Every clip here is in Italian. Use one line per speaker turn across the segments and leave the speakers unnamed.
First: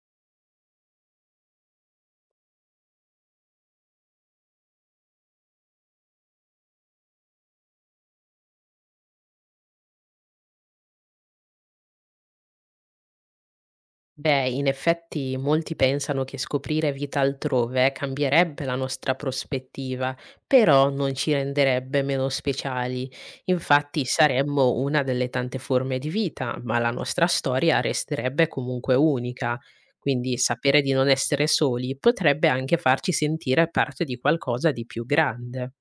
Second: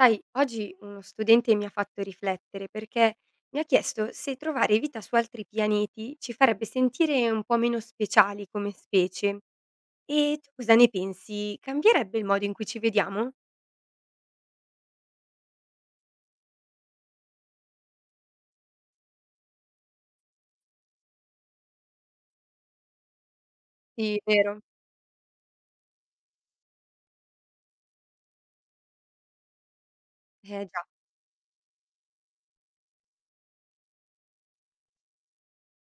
Sai, oggi uno studente mi ha fatto riflettere perché mi ha chiesto se trovare vita su altri pianeti ci farebbe sentire un po' meno speciali come specie. E tu cosa ne pensi? Cambierebbe il modo in cui ci vediamo?
Beh, in effetti molti pensano che scoprire vita altrove cambierebbe la nostra prospettiva, però non ci renderebbe meno speciali. Infatti
Sì, vero.
saremmo una delle tante forme di vita, ma la nostra storia resterebbe comunque unica. Quindi
Eh
sapere
già.
di non essere soli potrebbe anche farci sentire parte di qualcosa di più grande.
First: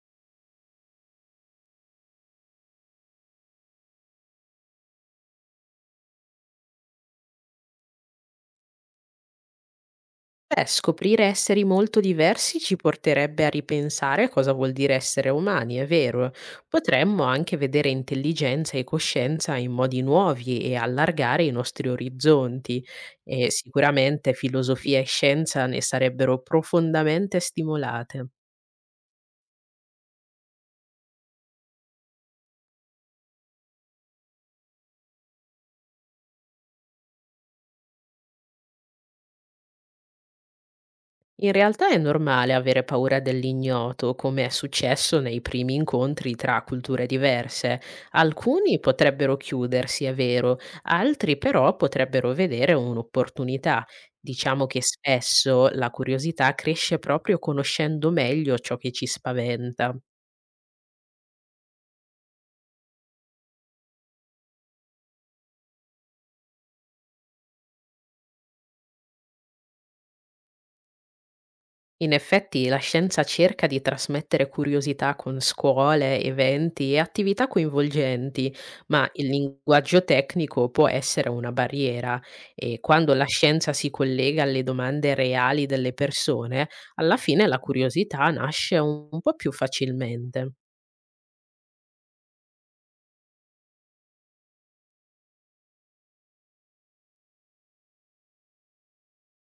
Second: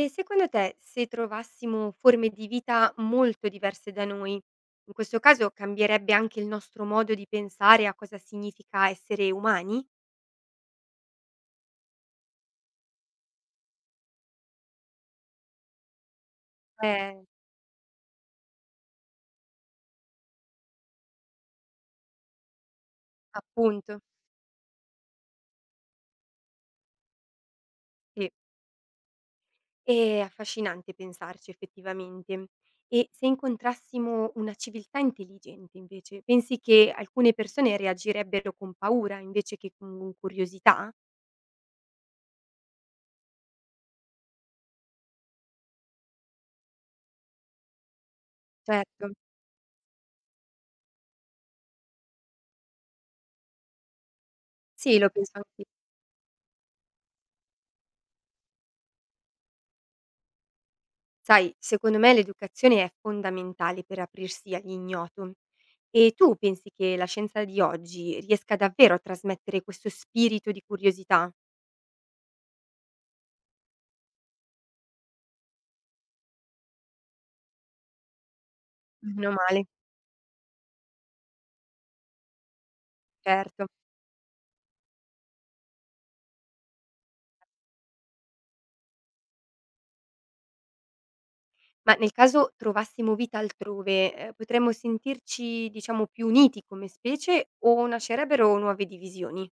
E secondo te, se trovassimo forme di vita molto diverse da noi, in questo caso cambierebbe anche il nostro modo di pensare a cosa significa essere umani?
Beh, scoprire esseri molto diversi ci porterebbe a ripensare a cosa vuol dire essere umani, è vero. Potremmo
Eh,
anche vedere intelligenza e coscienza in modi nuovi e allargare i nostri orizzonti e
appunto.
sicuramente filosofia e scienza ne sarebbero profondamente stimolate.
Sì. È affascinante pensarci effettivamente. E se incontrassimo una civiltà intelligente invece, pensi che alcune persone reagirebbero con paura invece che con curiosità?
In realtà è normale avere paura dell'ignoto, come è successo nei primi incontri tra culture diverse. Alcuni
Certo,
potrebbero chiudersi, è vero, altri però potrebbero vedere un'opportunità. Diciamo che
sì, lo penso anch'io.
spesso la curiosità cresce proprio conoscendo meglio ciò che ci spaventa.
Sai, secondo me l'educazione è fondamentale per aprirsi all'ignoto. E tu pensi che la scienza di oggi riesca davvero a trasmettere questo spirito di curiosità?
In effetti la scienza cerca di trasmettere curiosità con scuole, eventi e attività coinvolgenti, ma il
Meno male,
linguaggio tecnico può essere una barriera e quando la
certo.
scienza si collega alle domande reali delle persone, alla fine la curiosità nasce un po' più facilmente.
Ma nel caso trovassimo vita altrove, potremmo sentirci, diciamo, più uniti come specie o nascerebbero nuove divisioni?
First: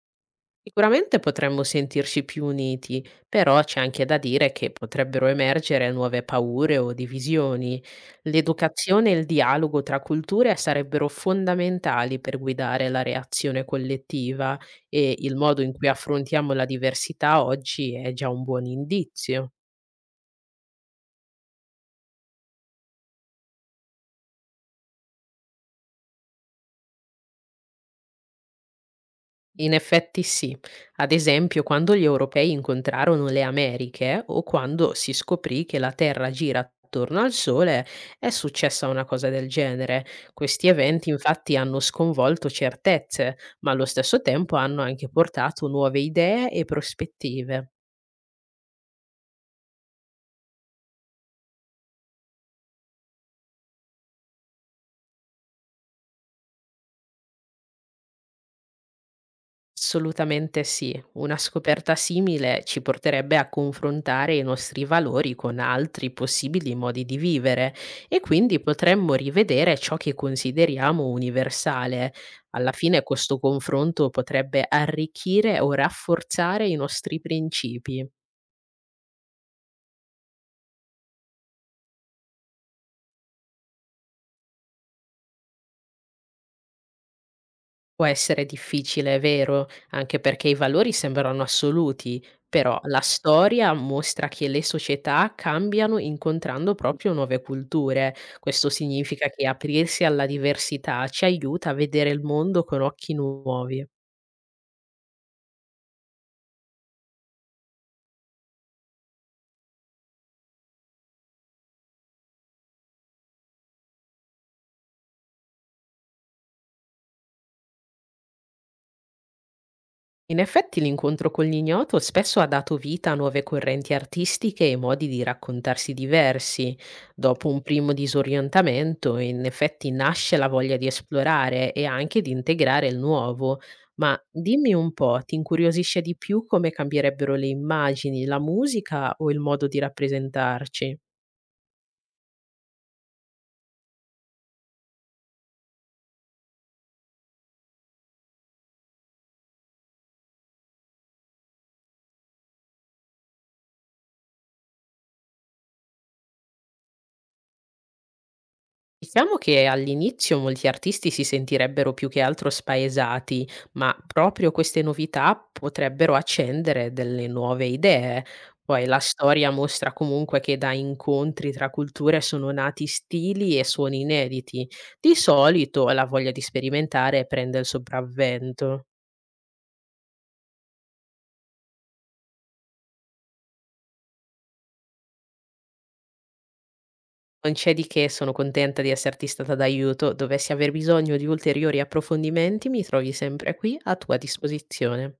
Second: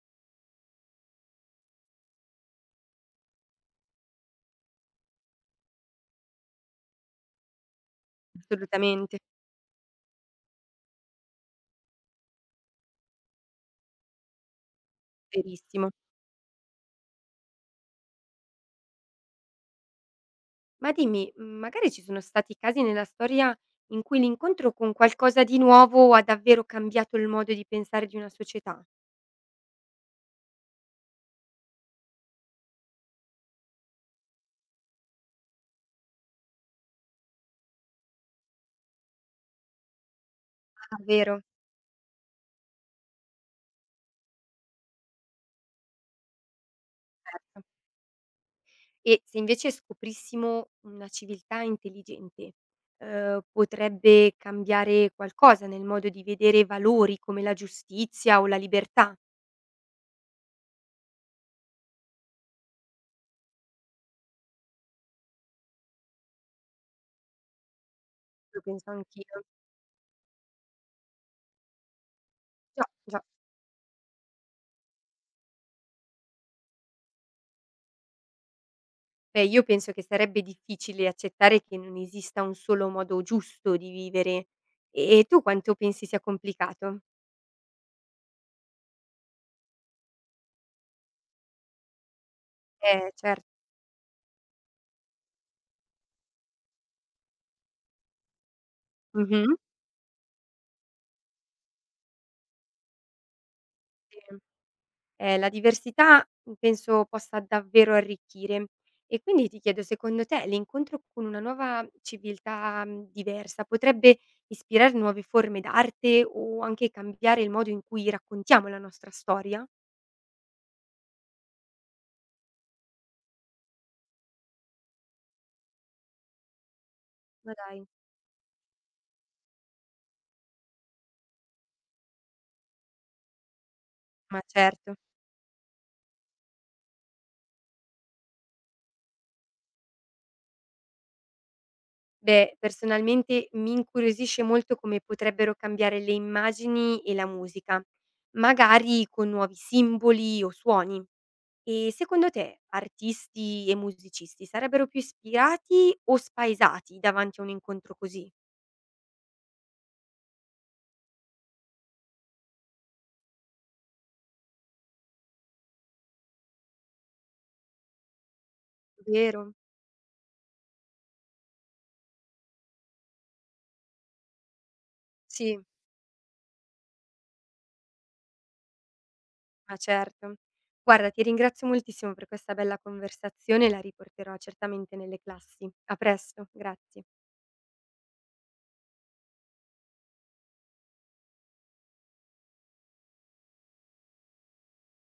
Sicuramente potremmo sentirci più uniti, però c'è anche da dire che potrebbero emergere nuove paure o divisioni. L'educazione e
Assolutamente,
il dialogo tra culture sarebbero fondamentali per guidare la reazione collettiva e il modo in cui
verissimo.
affrontiamo la diversità oggi è già un buon indizio.
Ma dimmi, magari ci sono stati casi nella storia in cui l'incontro con qualcosa di nuovo ha davvero cambiato il modo di pensare di una società?
In effetti sì. Ad esempio, quando gli europei incontrarono le Americhe o quando si scoprì che la Terra gira attorno al Sole, è successa una cosa del genere. Questi
Ah,
eventi
vero,
infatti hanno sconvolto certezze, ma allo stesso tempo hanno anche portato nuove idee e
certo.
prospettive.
E se invece scoprissimo una civiltà intelligente, potrebbe cambiare qualcosa nel modo di vedere valori come la giustizia o la libertà?
Assolutamente sì. Una scoperta simile ci porterebbe a confrontare i nostri valori con altri possibili modi di vivere e quindi
Lo penso
potremmo
anch'io.
rivedere ciò che consideriamo universale. Alla
Già,
fine
già.
questo confronto potrebbe arricchire o rafforzare i nostri principi.
Beh, io penso che sarebbe difficile accettare che non esista un solo modo giusto di vivere. E tu quanto pensi sia complicato?
Può essere difficile, è vero, anche perché i valori sembrano assoluti, però la
Cer
storia mostra che le società cambiano incontrando proprio nuove culture. Questo significa che
mh-mh.
aprirsi alla diversità ci aiuta a vedere il mondo con occhi nuovi.
Sì. La diversità, penso possa davvero arricchire. E quindi ti chiedo, secondo te l'incontro con una nuova civiltà, diversa potrebbe ispirare nuove forme d'arte o anche cambiare il modo in cui raccontiamo la nostra storia?
In effetti l'incontro con l'ignoto spesso ha dato vita a nuove correnti artistiche e modi di raccontarsi diversi. Dopo
Ma
un
dai.
primo disorientamento, in effetti nasce la voglia di esplorare e anche di integrare il nuovo. Ma
Ma
dimmi un
certo.
po', ti incuriosisce di più come cambierebbero le immagini, la musica o il modo di rappresentarci?
Beh, personalmente mi incuriosisce molto come potrebbero cambiare le immagini e la musica, magari con nuovi simboli o suoni. E secondo te artisti e musicisti sarebbero più ispirati o spaesati davanti a un incontro così?
Diciamo che all'inizio molti artisti si sentirebbero più che altro spaesati, ma proprio queste novità potrebbero accendere delle nuove idee. Poi la
Vero?
storia mostra comunque che da incontri tra culture sono nati stili e suoni inediti. Di
Sì,
solito la voglia di sperimentare prende il sopravvento.
ma certo. Guarda, ti ringrazio moltissimo per questa bella conversazione e la riporterò certamente nelle classi. A presto, grazie.
Non c'è di che, sono contenta di esserti stata d'aiuto. Dovessi aver bisogno di ulteriori approfondimenti, mi trovi sempre qui a tua disposizione.